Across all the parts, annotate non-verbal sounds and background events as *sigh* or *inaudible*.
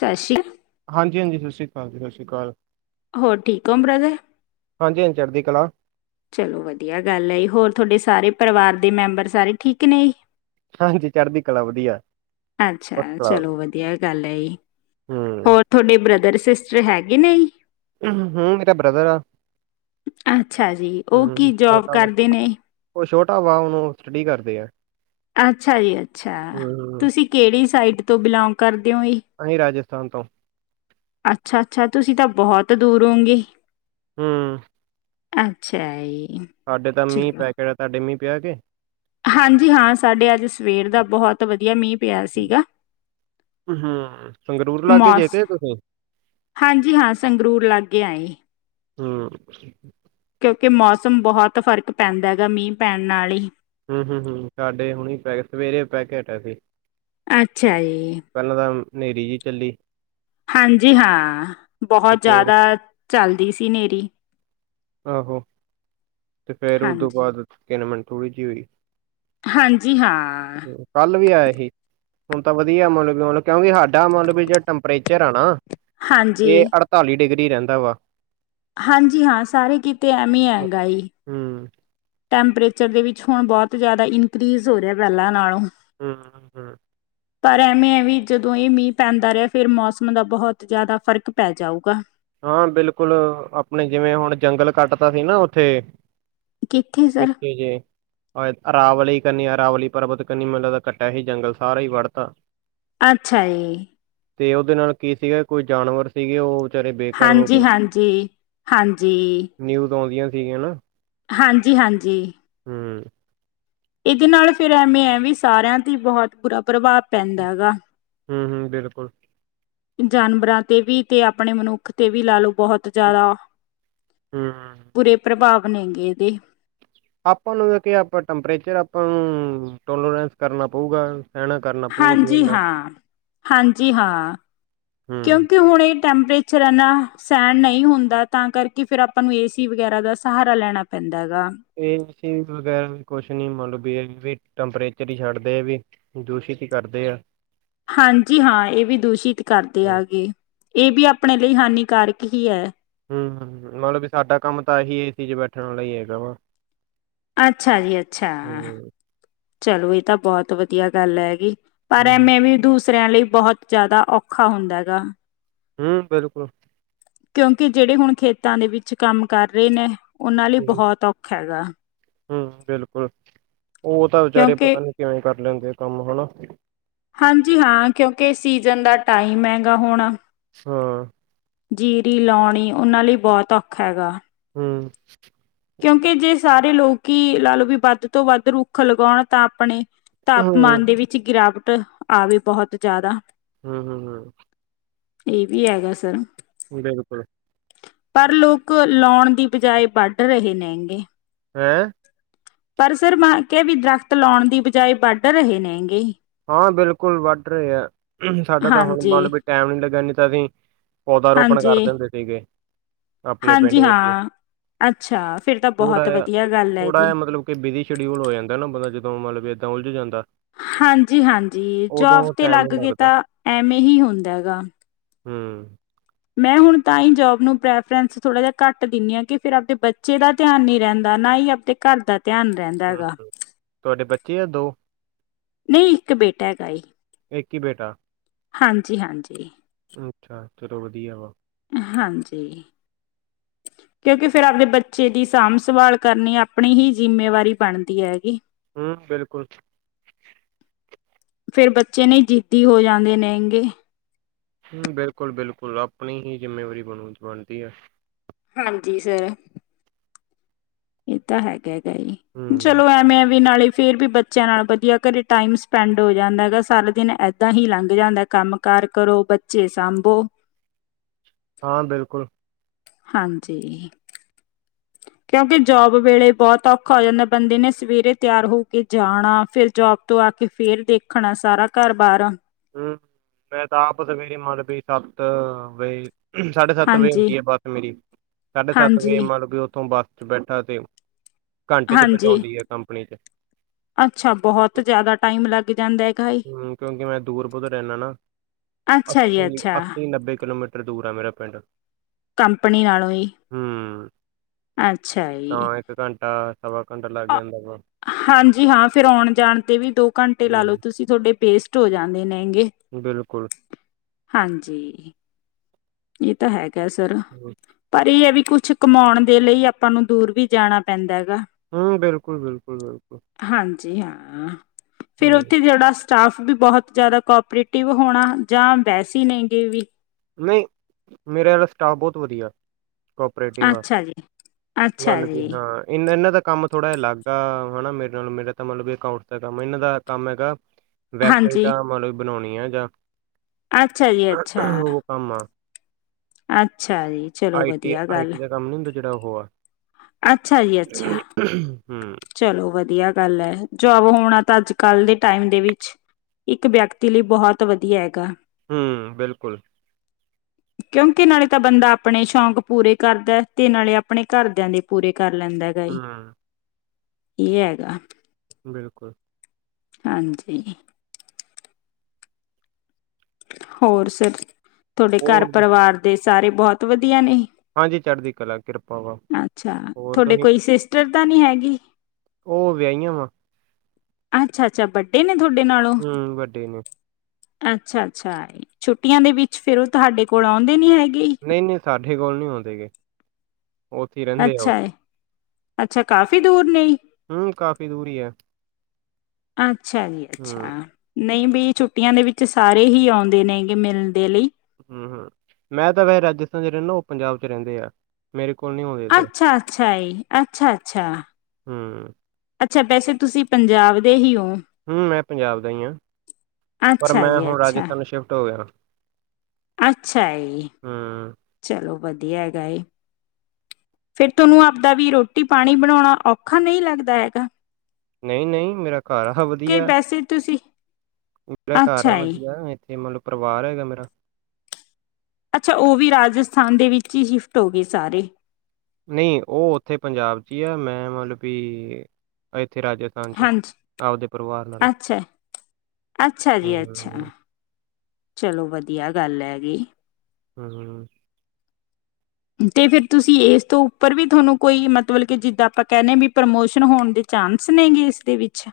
ਸਤਿ ਸ਼੍ਰੀ ਹਾਂਜੀ, ਹਾਂਜੀ ਸਤਿ ਸ਼੍ਰੀ ਅਕਾਲ ਜੀ, ਸਤਿ ਸ਼੍ਰੀ ਅਕਾਲ। ਹੋਰ ਠੀਕ ਹੋ ਬ੍ਰਦਰ ਹਾਂਜੀ, ਹਾਂਜੀ ਚੜ੍ਹਦੀ ਕਲਾ। ਚਲੋ ਵਧੀਆ ਗੱਲ ਹੈ ਹੋਰ ਤੁਹਾਡੇ ਸਾਰੇ ਪਰਿਵਾਰ ਦੇ ਮੈਂਬਰ ਸਾਰੇ ਠੀਕ ਨੇ ਹਾਂਜੀ ਚੜ੍ਹਦੀ ਕਲਾ ਵਧੀਆ। ਅੱਛਾ ਫਸਟ ਕਲਾਸ ਚਲੋ ਵਧੀਆ ਗੱਲ ਹੈ ਜੀ, ਹੂੰ, ਹੋਰ ਤੁਹਾਡੇ ਬ੍ਰਦਰ ਸਿਸਟਰ ਹੈਗੇ ਨੇ? ਹੂੰ ਮੇਰਾ ਬ੍ਰਦਰ ਆ, ਅੱਛਾ ਜੀ ਉਹ ਹੂੰ ਕੀ ਜੋਬ ਛੋਟਾ ਵਾ ਕਰਦੇ ਨੇ ਉਹ ਛੋਟ ਟਾਵਾ ਉਹਨੂੰ ਸਟੱਡੀ ਕਰਦੇ ਐ। ਅੱਛਾ ਜੀ, ਅੱਛਾ ਤੁਸੀਂ ਕਿਹੜੀ ਸਾਈਡ ਤੋ ਬਿਲੋਂਗ ਕਰ ਅਸੀਂ ਰਾਜਸ ਸਥਾਂਤ ਤੋ। ਅੱਛਾ, ਅੱਛਾ ਤੁਸੀਂ ਤਾਂ ਬਹੁਤ ਦੂਰੋ ਓੰਗੇ। ਹੂੰ ਅੱਛਾ ਈ। ਸਾਹਾਡੇ ਤਾਂ ਮੀਂਹ ਪੈ ਕੇ ਹਟਿਆ ਹੈ, ਤੁਡੇ ਮੀਂਹ ਪਿਆ ਕੇ ਹਾਂਜੀ ਹਾਂ ਸਾਡੇ ਅੱਜ ਸਵੇਰ ਦਾ ਬਹੁਤ ਵਧੀਆ ਮੀਂਹ ਪਿਆ ਸੀਗਾ, ਹੂੰ ਸੰਗਰੂਰ ਲਾਗੇ ਜੇ ਮੌਸ ਕੇ ਤੁਸੀਂ ਹਾਂਜੀ ਹਾਂ ਸੰਗਰੂਰ ਲਾਗੇ ਆਏ ਹੂੰ ਕਿ ਮੌਸਮ ਬਹੁਤ ਫ਼ਰਕ ਪੈਂਦਾ ਹੈਗਾ ਮੀਂਹ ਪੈਣ ਨਾਲ ਹੀ ਹੂੰ ਹੂੰ ਹੂੰ ਸਾਡੇ ਹੁਣੀ ਪੈ ਸਵੇਰੇ ਪੈਕੇ ਹਟਿਆ ਸੀ। ਅੱਛਾ ਜੀ ਪਹਿਲਾਂ ਤਾਂ ਹਨੇਰੀ ਜਹੀ ਚੱਲੀ ਹਾਂਜੀ ਹਾਂ ਤੇ ਬਹੁਤ ਫੇਰ ਜ਼ਿਆਦਾ ਚੱਲਦੀ ਸੀ ਹਨੇਰੀ ਆਹੋ ਤੇ ਫੇਰ ਉਦੋਂ ਹਾਂਜੀ, ਬਾਅਦ ਕਿਨ ਮਿਨ ਥੋੜੀ ਜੀ ਹੋਈ ਹਾਂਜੀ ਹਾਂ। ਕੱਲ ਵੀ ਆਇਆ ਸੀ ਹੁਣ ਤਾਂ ਵਧੀਆ ਮਤਲਬ ਮਤਲਬ ਕਿਉਂਕ ਸਾਡਾ ਮਤਲਬ ਵੀ ਜੜਾ ਟੈਂਪਰੇਚਰ ਆ ਨਾ ਇਹ ਹਾਂਜੀ। ਅੜਤਾਲੀ ਡਿਗਰੀ ਰਹਿੰਦਾ ਵਾ ਹਾਂਜੀ ਹਾਂ ਸਾਰੇ ਕਿਤੇ ਐਵੇ ਹੀ ਐ ਗਾ ਜੀ, ਹੂੰ, ਟੈਂਪਰੇਚਰ ਦੇ ਵਿੱਚ ਹੁਣ ਬਹੁਤ ਜ਼ਿਆਦਾ ਇਨਕਰੀਜ਼ ਹੋ ਰਿਹਾ ਪਹਿਲਾਂ ਨਾਲੋਂ ਹੂੰ-ਹੂੰ, ਪਰ ਐਵੇਂ ਹੈ ਵੀ ਜਦੋਂ ਇਹ ਮੀਂਹ ਪੈਂਦਾ ਰਿਹਾ ਫਿਰ ਮੌਸਮ ਦਾ ਬਹੁਤ ਜ਼ਿਆਦਾ ਫ਼ਰਕ ਪੈ ਜਾਊਗਾ। ਹਾਂ ਬਿਲਕੁਲ ਆਪਣੇ ਜਿਵੇਂ ਹੁਣ ਜੰਗਲ ਕੱਟਦਾ ਸੀ ਨਾ ਉੱਥੇ ਕਿੱਥੇ ਸਰ? ਪਿੱਛੇ ਜੇ ਰਾਵਲੀ ਕਰਨੀ ਆ, ਰਾਵਲੀ ਪਰਬਤ ਕਨੀ ਕੱਟਿਆ ਹੀ ਜੰਗਲ ਸਾਰਾ ਹੀ ਵੜਤਾ, ਅੱਛਾ ਜੀ, ਤੇ ਉਹਦੇ ਨਾਲ ਕੀ ਸੀਗਾ ਕੋਈ ਜਾਨਵਰ ਸੀਗੇ ਉਹ ਵਿਚਾਰੇ ਬੇਘਰ ਹੋ ਗਏ ਹਾਂਜੀ-ਹਾਂਜੀ-ਹਾਂਜੀ, ਠੀਕ ਹੈ ਨਾ, ਹਾਂਜੀ-ਹਾਂਜੀ, ਹੂੰ, ਇਹਦੇ ਨਾਲ ਫਿਰ ਐਵੇਂ ਹੈ ਵੀ ਸਾਰਿਆਂ ਤੇ ਬਹੁਤ ਬੁਰਾ ਪ੍ਰਭਾਵ ਪੈਂਦਾ ਹੈ ਗਾ। ਹੂੰ-ਹੂੰ, ਬਿਲਕੁਲ। ਜਾਨਵਰਾਂ ਤੇ ਵੀ ਤੇ ਆਪਣੇ ਮਨੁੱਖ ਤੇ ਵੀ ਲਾ ਲੋ। ਬਹੁਤ ਜ਼ਿਆਦਾ ਹੂੰ ਬੁਰੇ ਪ੍ਰਭਾਵ, ਆਪਣੇ ਗਏ ਦੇ, ਆਪਾਂ ਨੂੰ ਆਪਾਂ ਟੈਂਪਰੇਚਰ ਆਪਾਂ ਨੂੰ ਟੋਲਰੈਂਸ ਕਰਨਾ ਪਊਗਾ। ਸਹਿਣਾ ਕਰਨਾ ਪਊਗਾ ਵੀ ਹਾਂਜੀ ਇੰਨਾ ਹਾਂ, ਹਾਂਜੀ ਹਾਂ, ਹੂੰ ਕਿਉਂਕਿ ਹੁਣ ਇਹ ਟੈਂਪਰੇਚਰ ਐਨਾ ਸਹਿਣ ਨਹੀਂ ਹੁੰਦਾ ਤਾਂ ਕਰਕੇ ਫਿਰ ਆਪਾਂ ਨੂੰ ਏ ਸੀ ਵਗੈਰਾ ਦਾ ਸਹਾਰਾ ਲੈਣਾ ਪੈਂਦਾ। ਹੈਗਾ। ਇਹ ਚੀਜ਼ ਵਗੈਰਾ ਵੀ ਕੁਛ ਨੀ ਮਤਲਬ ਟੈਂਪਰੇਚਰ ਹੀ ਛੱਡਦੇ ਆ ਵੀ, ਦੂਸ਼ਿਤ ਹੀ ਕਰਦੇ ਆ। ਹਾਂਜੀ ਹਾਂ ਇਹ ਵੀ ਦੂਸ਼ਿਤ ਕਰਦੇ ਹੂੰ ਆ ਕੇ, ਇਹ ਵੀ ਆਪਣੇ ਲਈ ਹਾਨੀਕਾਰਕ ਹੀ ਹੈ। ਹੂੰ-ਹੂੰ, ਮਤਲਬ ਵੀ ਸਾਡਾ ਕੰਮ ਤਾਂ ਅਹੀ ਏ ਸੀ ਚ ਬੈਠਣ ਵਾਲਾ ਹੀ ਹੈਗਾ ਵਾ ਅੱਛਾ ਜੀ, ਅੱਛਾ। ਹੂੰ ਚਲੋ ਇਹ ਤਾਂ ਬਹੁਤ ਵਧੀਆ ਗੱਲ ਹੈਗੀ। ਪਰ ਹੂੰ ਐਵੇਂ ਵੀ ਦੂਸ ਸਰਿਆਂ ਲਈ ਬਹੁਤ ਜ਼ਿਆਦਾ ਔਖਾ ਹੁੰਦਾ ਐ ਗਾ। ਹੂੰ, ਬਿਲਕੁਲ। ਕਿਉਂਕਿ ਜਿਹੜੇ ਹੁਣ ਖੇਤਾਂ ਦੇ ਵਿੱਚ ਕੰਮ ਕਰ ਰਹੇ ਨੇ ਉਹਨਾਂ ਲਈ ਹੂੰ ਬਹੁਤ ਔਖਾ ਐ ਗਾ। ਹੂੰ ਬਿਲਕੁਲ, ਉਹ ਤਾਂ ਵਿਚਾਰੇ ਕਿਉਂਕਿ ਪਤਾ ਨੂੰ ਕਿਵੇਂ? ਕਰ ਲੈਂਦੇ ਆ ਕੰਮ ਹਨਾ, ਹਾਂਜੀ ਹਾਂ, ਕਿਉਂਕਿ ਸੀਜ਼ਨ ਦਾ ਟਾਈਮ ਹੈਗਾ ਹੋਣਾ। ਹਾਂ, ਜੀਰੀ ਲਾਉਣੀ, ਉਹਨਾਂ ਲਈ ਬਹੁਤ ਔਖਾ ਐ ਗਾ। ਹੂੰ, ਕਿਉਂਕਿ ਜੇ ਸਾਰੇ ਲੋਕ ਹੀ ਲਾ ਲਓ ਵੀ ਵੱਧ ਤੋਂ ਵੱਧ ਰੁੱਖ ਲਗਾਉਣ ਤਾਂ ਆਪਣੇ ਹੂੰ ਤਾਪਮਾਨ ਦੇ ਵਿੱਚ ਗਿਰਾਵਟ ਆਵੇ ਬਹੁਤ ਜਿਆਦਾ ਹੂੰ ਹੂੰ ਹੂੰ। ਇਹ ਵੀ ਹੈਗਾ ਸਰ ਬਿਲਕੁਲ ਪਰ ਲੋਕ ਲਾਉਣ ਦੀ ਬਜਾਏ ਵੱਢ ਰਹੇ ਨੇ ਗੇ। ਹੈਂ ਪਰ ਸਰ ਮੈਂ ਕਿਹਾ ਵੀ ਦਰਖਤ ਲਾਉਣ ਦੀ ਬਜਾਏ ਵੱਢ ਰਹੇ ਨੇ ਹੈਗੇ। ਹਾਂ ਬਿਲਕੁਲ ਵੱਢ ਰਹੇ ਆ, ਸਾਡਾ ਤਾਂ ਹੁਣ ਹਾਂਜੀ ਮਤਲਬ ਵੀ ਟਾਈਮ ਨੀ ਲੱਗਾ ਕਦੀ ਪੌਦਾ ਰੋਪਣ ਹਾਂਜੀ ਕਰਦੇ ਹੁੰਦੇ ਸੀਗੇ। ਆਪਣੇ ਪਿੰਡ ਹਾਂਜੀ ਵਿੱਚ ਹਾਂ ਅੱਛਾ ਫਿਰ ਤਾਂ ਥੋੜਾ ਬਹੁਤ ਜਿਹਾ ਵਧੀਆ ਗੱਲ ਹੈ ਥੋੜਾ ਜੀ ਜਿਹਾ ਮਤਲਬ ਕਿ ਬਿਜੀ ਸ਼ਡਿਊਲ ਹੋ ਜਾਂਦਾ ਨਾ, ਬੰਦਾ ਜਦੋਂ ਮਤਲਬ ਉਲਝ ਜਾਂਦਾ। ਹਾਂਜੀ। ਹਾਂਜੀ ਜੋਬ ਉਦੋਂ ਤੇ ਟਾਈਮ ਨਹੀਂ ਲਗ ਕੇ ਲੱਗਦਾ। ਤਾਂ ਐਵੇ ਹੀ ਹੁੰਦਾ ਹੈਗਾ। ਹੂੰ ਮੈਂ ਹੁਣ ਤਾਂ ਹੀ ਜੋਬ ਨੂੰ ਪ੍ਰੈਫਰੈਂਸ ਥੋੜ੍ਹਾ ਜਿਹਾ ਘੱਟ ਦਿੰਦੀ ਹਾਂ, ਕਿ ਫਿਰ ਆਪਦੇ ਬੱਚੇ ਦਾ ਧਿਆਨ ਨੀ ਰਹਿੰਦਾ ਨਾ ਹੀ ਆਪਣੇ ਘਰ ਦਾ ਧਿਆਨ ਰਹਿੰਦਾ ਹੂੰ, ਹੈਗਾ, ਹੂੰ। ਤੁਹਾਡੇ ਬੱਚੇ ਆ ਨਹੀਂ ਇੱਕ ਬੇਟਾ ਹੈਗਾ ਏ ਇੱਕ ਹੀ ਬੇਟਾ। ਹਾਂਜੀ ਹਾਂਜੀ। ਅੱਛਾ ਚਲੋ ਵਧੀਆ ਵਾ। ਹਾਂਜੀ, ਕਿਉਂਕਿ ਫਿਰ ਆਪਦੇ ਬੱਚੇ ਦੀ ਸਾਂਭ ਸੰਭਾਲ ਕਰਨੀ ਆਪਣੀ ਹੀ ਜਿੰਮੇਵਾਰੀ ਬਣਦੀ ਹੈਗੀ। ਹੂੰ ਬਿਲਕੁਲ ਫਿਰ ਬੱਚੇ ਨਹੀਂ ਜਿੱਦੀ ਹੋ ਜਾਂਦੇ ਨੇਗੇ। ਹੂੰ ਬਿਲਕੁਲ ਬਿਲਕੁਲ ਆਪਣੀ ਹੀ ਜਿੰਮੇਵਾਰੀ ਬਣ ਬਣਦੀ ਹੈ। ਹਾਂਜੀ ਸਰ ਇਹ ਤਾਂ ਹੈਗੇ ਹੈ। ਹੂੰ, ਚਲੋ ਐਵੇਂ ਵੀ ਨਾਲ ਹੀ ਫੇਰ ਵੀ ਬੱਚਿਆਂ ਨਾਲ ਵਧੀਆ ਘਰੇ ਟਾਈਮ ਸਪੈਂਡ ਹੋ ਜਾਂਦਾਗਾ ਸਾਰਾ ਦਿਨ ਏਦਾਂ ਹੀ ਲੰਘ ਜਾਂਦਾ ਕੰਮ ਕਾਰ ਕਰੋ ਬੱਚੇ ਸਾਂਭੋ। ਹਾਂ ਬਿਲਕੁਲ ਹਾਂਜੀ। ਕਿਉਂਕਿ ਜੋਬ ਵੇਲੇ ਬਹੁਤ ਔਖਾ ਹੋ ਜਾਂਦਾ, ਬੰਦੇ ਨੇ ਸਵੇਰੇ ਤਿਆਰ ਹੋ ਕੇ ਜਾਣਾ, ਫਿਰ ਜੋਬ ਤੋਂ ਆ ਕੇ ਫੇਰ ਦੇਖਣਾ ਸਾਰਾ ਘਰ ਬਾਹਰ ਹੂੰ ਮੈਂ ਤਾਂ ਆਪ *unintelligible* ਸਾਢੇ ਸੱਤ ਵਜੇ ਹਾਂਜੀ। ਹੁੰਦੀ ਹੈ ਬੱਸ ਮੇਰੀ ਸਾਢੇ ਸੱਤ ਵਜੇ ਹਾਂਜੀ, ਮਤਲਬ ਕਿ ਉੱਥੋਂ ਬੱਸ ਬੈਠਾ ਤੇ ਘੰਟੇ 'ਚ ਹਾਂਜੀ ਪਹੁੰਚਾਉਂਦੀ ਹੈ ਕੰਪਨੀ 'ਚ। ਅੱਛਾ ਬਹੁਤ ਤੇ, ਜਿਆਦਾ ਟਾਈਮ ਲੱਗ ਜਾਂਦਾ ਹੈ। ਹੂੰ ਕਿਉਂਕਿ ਮੈਂ ਦੂਰ ਬੌਤ ਰਹਿੰਦਾ ਨਾ ਅੱਛਾ ਜੀ ਅੱਸੀ ਅੱਛਾ ਅੱਸੀ ਨੱਬੇ ਕਿਲੋਮੀਟਰ ਦੂਰ ਆ ਮੇਰਾ ਪਿੰਡ ਕੰਪਨੀ ਨਾਲੋਂ ਹੀ ਹੂੰ ਅੱਛਾ ਜੀ ਤਾਂ ਘੰਟਾ ਸਵਾ ਘੰਟਾ ਲੱਗ ਜਾਂਦਾ ਵਾ ਹਾਂਜੀ ਹਾਂ ਫਿਰ ਆਉਣ ਜਾਨ ਤੇ ਵੀ ਦੋ ਘੰਟੇ ਲਾ ਲਓ ਹੂੰ ਤੁਸੀਂ ਤੁਹਾਡੇ ਪੇਸਟ ਹੋ ਜਾਂਦੇ ਨੇ ਬਿਲਕੁਲ ਹਾਂਜੀ ਇਹ ਤਾ ਹੈ ਕਿਆ ਸਰ ਹੂੰ ਪਰ ਇਹ ਵੀ ਕੁਛ ਕਮਾਉਣ ਦੇ ਲਈ ਆਪਾਂ ਨੂੰ ਦੂਰ ਵੀ ਜਾਣਾ ਪੈਂਦੈ ਹਮ ਬਿਲਕੁਲ ਬਿਲਕੁਲ ਬਿਲਕੁਲ *unintelligible* ਫੇਰ ਹੂੰ ਓਥੇ ਜਿਹੜਾ ਸਟਾਫ ਵੀ ਬਹੋਤ ਜ਼ਿਆਦਾ ਕੋਪਰੇਟਿਵ ਹੋਣਾ ਜਾਂ ਵੈਸਹੀ ਨਹੀਂ ਗ ਵੀ ਮੇਰਾ ਸਟਾਫ ਬਹੋਤ ਵਧਐ ਕੋਪਰੇਟਿਵ ਅੱਛਾ ਜੀ ਅੱਛਾ *unintelligible* ਵੀ ਜੀ ਹਾਂ ਇਹਨਾ ਇਹਨਾਂ ਤ ਕੰਮ ਥੋੜਾ ਅਲੱਗ ਆ ਹਨਾ ਮੇਰੇ ਨਾਲ ਮੇਰਾ ਤਾਂ ਮਤਲਬ ਵੀ ਅਕਾਊਂਟ ਦਾ ਕੰਮ ਇਹਨਾਂ ਦਾ ਕੰਮ ਹੈਗਾ ਹਾਂਜੀ। ਵੈਬਸਾਈਟਾਂ ਮਤਲਬ ਬਣਾਉਣੀ *unintelligible* ਅੱਛਾ ਜੀ ਅੱਛਾ ਹਾਂ ਅੱਛਾ ਜੀ ਚਲੋ ਵਧੀਆ ਗੱਲ ਏ ਆਈਟੀ ਦਾ ਕੰਮ ਨਹੀਂ ਹੁੰਦਾ ਜਿਹੜਾ ਓਹ ਆ ਅੱਛਾ ਜੀ ਅੱਛਾ ਹੂੰ, ਚਲੋ ਵਧੀਆ। ਹੈ ਜੋਬ ਹੋਣਾ ਤਾਂ ਅੱਜ ਕੱਲ ਦੇ ਟਾਈਮ ਦੇ ਵਿੱਚ ਇੱਕ ਵਿਅਕਤੀ ਲਈ ਬਹੋਤ ਵਧੀਆ ਹੈਗਾ। ਹਮ ਬਿਲਕੁਲ ਕਿਉਂਕਿ ਨਾਲੇ ਤਾ ਬੰਦਾ ਆਪਣੇ ਸ਼ੌਂਕ ਪੂਰੇ ਕਰਦਾ ਤੇ ਨਾਲੇ ਆਪਣੇ ਘਰਦਿਆਂ ਦੇ ਪੂਰੇ ਕਰ ਲੈਂਦਾ *unintelligible* ਹੂੰ, ਇਹ ਹੈਗਾ। ਬਿਲਕੂਲ ਹਾਂਜੀ। ਹੋਰ ਸਿਰਫ਼ ਤੁਹਾਡੇ ਘਰ ਹੋਰ ਪਰਿਵਾਰ ਦੇ ਸਾਰੇ ਬਹੋਤ ਵਧੀਆ ਨੇ। ਹਾਂਜੀ, ਚੜ੍ਹਦੀ ਕਲਾ ਕਿਰਪਾ ਵਾ ਅੱਛਾ ਹੋਰ ਤੁਹਾਡੇ ਤੁਸੀਂ ਕੋਈ ਸਿਸਟਰ ਤਾਂ ਨੀ ਹੈਗੀ ਉਹ ਵਿਆਹੀਆਂ ਵਾ ਅੱਛਾ ਅੱਛਾ ਬਟ ਇਹ ਨੇ ਤੁਹਾਡੇ ਨਾਲੋਂ ਹਮ ਵੱਡੇ ਨੇ ਅੱਛਾ ਅੱਛਾ ਜੀ ਛੁੱਟੀਆਂ ਦੇ ਵਿੱਚ ਫੇਰ ਉਹ ਤੁਹਾਡੇ ਕੋਲ ਆਉਂਦੇ ਨੀ ਹੈਗੇ। ਨਹੀਂ -ਨਹੀਂ ਸਾਡੇ ਕੋਲ ਨੀ ਆਉਂਦੇ ਹੈਗੇ। ਉੱਥੇ ਰਹਿੰਦੇ ਆ ਉਹ । ਅੱਛਾ ਅੱਛਾ ਕਾਫ਼ੀ ਦੂਰ ਨੇ ਹਮ ਕਾਫੀ ਦੂਰੀ ਏ। *unintelligible* ਅੱਛਾ ਜੀ ਅੱਛਾ ਨਹੀਂ ਵੀ ਛੁੱਟੀਆਂ ਦੇ ਵਿੱਚ ਸਾਰੇ ਹੀ ਆਉਂਦੇ ਨੇ ਗੇ ਮਿਲਣ ਦੇ ਲਈ। ਹਮ -ਹਮ ਮੈਂ ਤਾਂ ਵੈ ਰਾਜਸਥਾਨ ਚ ਰਹਿੰਦਾ। ਉਹ ਪੰਜਾਬ ਚ ਰਹਿੰਦੇ ਆ। ਮੇਰੇ ਕੋਲ ਨਹੀਂ ਆਉਂਦੇ ਇੱਧਰ ਅੱਛਾ-ਅੱਛਾ ਏ, ਅੱਛਾ-ਅੱਛਾ ਹੂੰ, ਅੱਛਾ ਵੈਸੇ ਤੁਸੀਂ ਪੰਜਾਬ ਦੇ ਹੀ ਹੋ ਹਮ ਮੈਂ ਪੰਜਾਬ ਦਾ ਹੀ ਹਾਂ ਪਰ ਅੱਛਾ ਮੈਂ ਜੀ ਹੁਣ ਅੱਛਾ ਰਾਜਸਥਾਨ ਸ਼ਿਫਟ ਹੋ ਗਿਆ। ਅੱਛਾ ਏ, ਹੂੰ, ਚਲੋ ਵਧੀ ਧੀਆਂ ਹੈਗਾ, ਫੇਰ ਤਾਨੂੰ ਆਪਦਾ ਵੀ ਰੋਟੀ ਪਾਣੀ ਬਣਾਉਣਾ ਔਖਾ ਨਹੀਂ ਲੱਗਦਾ ਹੈਗਾ। ਨਹੀਂ -ਨਹੀਂ ਮੇਰਾ ਘਰ ਆ ਕਿ ਵਧੀਆ। ਵੈਸੇ ਤੁਸੀਂ ਮੇਰਾ ਘਰ ਆ ਅੱਛਾ ਜੀ ਵਧੀਆ ਤੇ ਮਤਲਬ ਪਰਿਵਾਰ ਹੈਗਾ ਮੇਰਾ। ਅੱਛਾ ਉਹ ਵੀ ਰਾਜਸਥਾਨ ਦੇ ਵਿੱਚ ਹੀ ਸ਼ਿਫਟ ਹੋ ਗਏ ਸਾਰੇ। ਨਹੀਂ ਉਹ ਉੱਥੇ ਪੰਜਾਬ ਚ ਹੀ ਆ ਮੈਂ ਮਤਲਬ ਕਿ ਇਥੇ ਰਾਜਸਥਾਨ ਚ ਹਾਂਜੀ ਆਪਦੇ ਪਰਿਵਾਰ ਨਾਲ। ਅੱਛਾ ਅੱਛਾ ਹਮ ਜੀ ਅੱਛਾ ਹ ਚਲੋ ਵਧੀਆ ਗੱਲ ਹੈਵੀ ਹਮ ਤੇ ਫਿਰ ਤੁਸੀਂ ਇਸ ਤੋਂ ਉੱਪਰ ਵੀ ਤੁਹਾਨੂੰ ਕੋਈ ਮਤਲਬ ਕਿ ਜਿੱਦਾਂ ਆਪਾਂ ਕਹਿਨੇ ਵੀ ਪ੍ਰਮੋਸ਼ਨ ਹੋਣ ਦੇ ਚਾਂਸ ਨੇਗੇ ਇਸਦੇ ਵਿੱਚ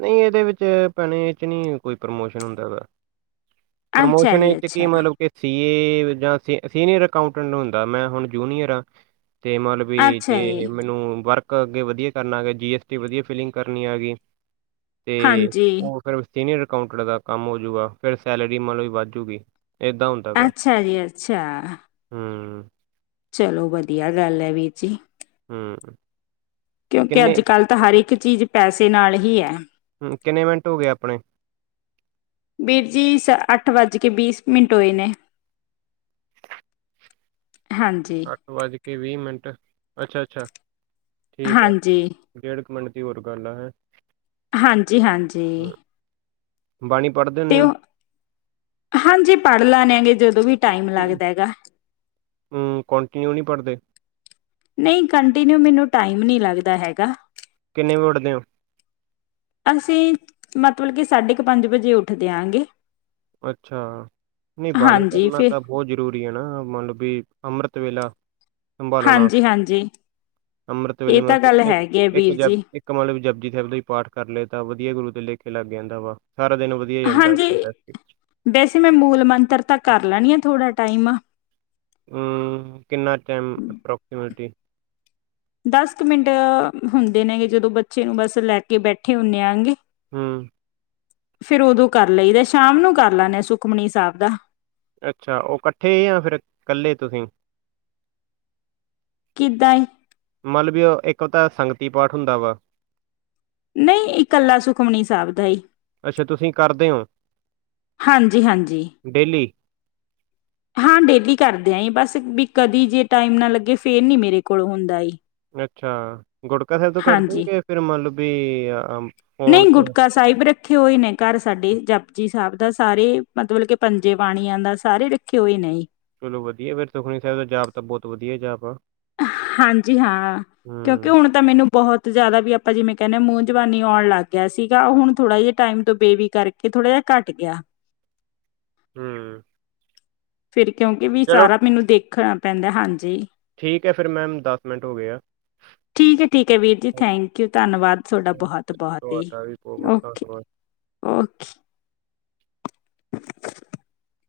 ਨਹੀਂ ਇਹਦੇ ਵਿੱਚ ਭੈਣੇ ਇਹ ਚ ਨਹੀਂ ਕੋਈ ਪ੍ਰਮੋਸ਼ਨ ਹੁੰਦਾ ਉਹਦਾ ਅੱਛਾ ਪ੍ਰਮੋਸ਼ਨ ਇਸ ਜੀ ਚ ਕੀ ਅੱਛਾ ਮਤਲਬ ਕਿ ਸੀ ਏ ਜਾ ਸੀਨੀਅਰ ਅਕਾਉਂਟੈਂਟ ਹੁੰਦਾ, ਮੈਂ ਹੁਣ ਜੂਨੀਅਰ ਹਾਂ ਤੇ ਮਤਲਬ ਵੀ ਅੱਛਾ ਜੇ ਜੀ ਮੈਨੂੰ ਵਰਕ ਅੱਗੇ ਵਧੀਆ ਕਰਨਾ ਹੈ। ਜੀ ਐਸ ਟੀ ਵਧੀਆ ਫਿਲਿੰਗ ਕਰਨੀ ਹੈਗੀ ਤੇ ਹਾਂਜੀ ਉਹ ਫੇਰ ਸੀਨੀਅਰ ਅਕਾਊਂਟਰ ਦਾ ਕੰਮ ਹੋਜੂਗਾ ਫਿਰ ਸੈਲਰੀ ਮਤਲਬ ਕੀ ਵੱਧਜੂਗੀ ਅੱਛਾ ਜੀ ਅੱਛਾ ਹੂੰ, ਚਲੋ ਵਧੀਆ ਗੱਲ ਹੈ ਵੀਰ ਜੀ ਹਮ ਕਿਉਂਕਿ ਅੱਜ ਕੱਲ੍ਹ ਤਾਂ ਹਰ ਇੱਕ ਚੀਜ਼ ਪੈਸੇ ਨਾਲ ਹੀ ਐ। ਹੂੰ, ਕਿੰਨੇ ਮਿੰਟ ਹੋ ਗਏ ਆਪਣੇ ਬੀਰ ਜੀ ਸ ਅੱਠ ਵੱਜ ਕੇ ਬੀਸ ਮਿੰਟ ਹੋਏ ਨੇ ਹਾਂਜੀ ਅੱਠ ਵੱਜ ਕੇ ਵੀਹ ਮਿੰਟ ਅੱਛਾ-ਅੱਛਾ, ਠੀਕ ਹੈ ਹਾਂਜੀ ਡੇਢ ਮਣ ਦੀ ਹੋਰ ਗੱਲ ਐ। ਹਾਂਜੀ-ਹਾਂਜੀ, ਬਾਣੀ ਪੜ੍ਹਦੇ ਤੇ ਹੁੰਨੇ ਹਾਂਜੀ ਪੜ੍ਹ ਲੈਨੇ ਆ ਗੇ ਜਦੋਂ ਵੀ ਟਾਈਮ ਓ? ਲੱਗਦਾ ਹੈ ਗ ਹੂੰ, ਕੰਟੀਨਿਊ ਨਹੀਂ ਪੜ੍ਹਦੇ ਨਹੀਂ ਕੰਟੀਨਿਊ ਮੈਨੂੰ ਟਾਈਮ ਨੀ ਲੱਗਦਾ ਹੈਗਾ। ਕਿੰਨੇ ਵੀ ਉੱਡਦੇ ਔ ਅਸੀਂ ਮਤਲਬ ਕਿ ਸਾਢੇ ਕ ਪੰਜ ਵਜੇ ਉੱਠਦੇ ਆ ਗੇ ਅੱਛਾ ਨਹੀਂ ਬਾਣੀ ਕਰਨਾ ਫਿਰ ਤਾਂ ਬਹੁਤ ਜਰੂਰੀ ਹੈ, ਨਾ ਮਤਲਬ ਵੀ ਅੰਮ੍ਰਿਤ ਵੇਲਾ ਸੰਭਾਲਣਾ ਹਾਂਜੀ ਹਾਂਜੀ ਅੰਮ੍ਰਿਤ ਵੇਲੇ ਇਹ ਤਾਂ ਗੱਲ ਹੈਗੀ ਹੈ ਵੀਰ ਜੀ ਇੱਕ-ਇੱਕ ਮਤਲਬ ਜਪ ਜਿੱਥੇ ਤੁਸੀਂ ਪਾਠ ਕਰ ਲਿਆ ਤਾਂ ਵਧੀਆ ਗੁਰੂ ਤੇ ਲੇਖੇ ਲੱਗ ਜਾਂਦਾ ਵਾ ਸਾਰਾ ਦਿਨ ਵਧੀਆ ਜਾਂਦਾ ਹਾਂਜੀ ਆਪ ਵੈਸੇ ਮੈਂ ਮੂਲ ਮੰਤਰ ਤਾਂ ਕਰ ਲੈਨੀ ਆ। ਥੋੜ੍ਹਾ ਟਾਈਮ, ਹੂੰ, ਕਿੰਨਾ ਟਾਈਮ ਅਪਰੋਕਸੀਮੇਟਲੀ? ਦਸ ਕੁ ਮਿੰਟ ਹੁੰਦੇ ਨੇ ਗੇ ਜਦੋਂ ਬੱਚੇ ਨੂੰ ਬਸ ਲੈ ਕੇ ਬੈਠੇ ਹੁੰਨੇ ਆਂ ਗੇ। ਹੂੰ, ਫੇਰ ਓਦੋਂ ਕਰ ਲਈ ਦਾ ਸ਼ਾਮ ਨੂੰ ਕਰ ਲੈਂਨੇ ਆਂ ਸੁਖਮਨੀ ਸਾਹਿਬ ਦਾ। ਅੱਛਾ ਉਹ ਇਕੱਠੇ ਯਾਂ ਫਿਰ ਇਕੱਲੇ ਤੁਸੀ? ਦਾ ਏ, ਮਤਲਬ ਵੀ ਇੱਕ ਤਾਂ ਸੰਗਤੀ ਪਾਠ ਹੁੰਦਾ ਵਾ। ਨਹੀਂ ਇਕੱਲਾ ਸੁਖਮਨੀ ਸਾਭ ਦਾ ਹੀ ਅੱਛਾ ਤੁਸੀਂ ਕਰਦੇ ਹੋ, ਹਾਂਜੀ-ਹਾਂਜੀ। ਡੇਲੀ? ਹਾਂ ਡੇਲੀ ਕਰਦੇ ਆ ਬਸ ਬੀ ਕਦੀ ਜੇ ਟਾਈਮ ਨਾ ਲੱਗੇ ਫੇਰ ਨੀ ਮੇਰੇ ਕੋਲ ਹੁੰਦਾ ਈ। ਅੱਛਾ ਗੁੜਕਾ ਸਾਹਿਬ ਤੋਂ ਕਰ ਦੇ ਹਾਂਜੀ ਓ ਫੇਰ ਮੰਨ ਲਓ ਵੀ ਅ ਫੋਨ ਨਹੀਂ ਤੇ ਗੁਟਕਾ ਸਾਹਿਬ ਰੱਖੇ ਹੋਏ ਨੇ ਘਰ ਸਾਡੇ ਜਪ ਜੀ ਸਾਹਿਬ ਦਾ ਸਾਰੇ ਮਤਲਬ ਕਿ ਪੰਜੇ ਪਾਣੀਆਂ ਦਾ ਸਾਰੇ ਰੱਖੇ ਹੋਏ ਨੇ ਜੀ। ਚਲੋ ਵਧੀਆ ਫਿਰ ਸੁੁਖਨੀ ਸਾਹਿਬ ਦਾ ਜਾਪ ਤਾਂ ਬਹੁਤ ਵਧੀਆ ਜਾਪ ਆ। ਹਾਂਜੀ ਹਾਂ ਕਿਉਂਕਿ ਹੂੰ, ਹੁਣ ਤਾਂ ਮੈਨੂੰ ਬਹੁਤ ਜ਼ਿਆਦਾ ਵੀ ਆਪਾਂ ਜਿਵੇਂ ਕਹਿੰਦੇ ਮੂੰਹ ਜਵਾਨੀ ਆਉਣ ਲੱਗ ਗਿਆ ਸੀਗਾ। ਹੁਣ ਥੋੜ੍ਹਾ ਜਿ ਟਾਈਮ ਤੋਂ ਬੇਬੀ ਕਰਕੇ ਥੋੜ੍ਹਾ ਜਿਹਾ ਘੱਟ ਗਿਆ। ਹੂਂ। ਫਿਰ। ਕਿਉਂਕਿ ਵੀ ਸਾਰਾ ਮੈਨੂੰ ਦੇਖਣ ਪੈਂਦਾ, ਹਾਂਜੀ। ਠੀਕ ਹੈ ਫਿਰ ਮੈਮ ਮਿੰਟ ਹੋ ਗਏ ਆ। ਠੀਕ ਹੈ-ਠੀਕ ਹੈ ਵੀਰ ਜੀ, ਥੈਂਕ ਯੂ। ਧੰਨਵਾਦ ਤੁਹਾਡਾ ਓਕੇ, ਬਹੁਤ-ਬਹੁਤ ਹੀ। ਤੁਹਾਡਾ ਵੀ ਬਹੁਤ-ਬਹੁਤ ਧੰਨਵਾਦ। ਓਕੇ-ਓਕੇ। *inaudible*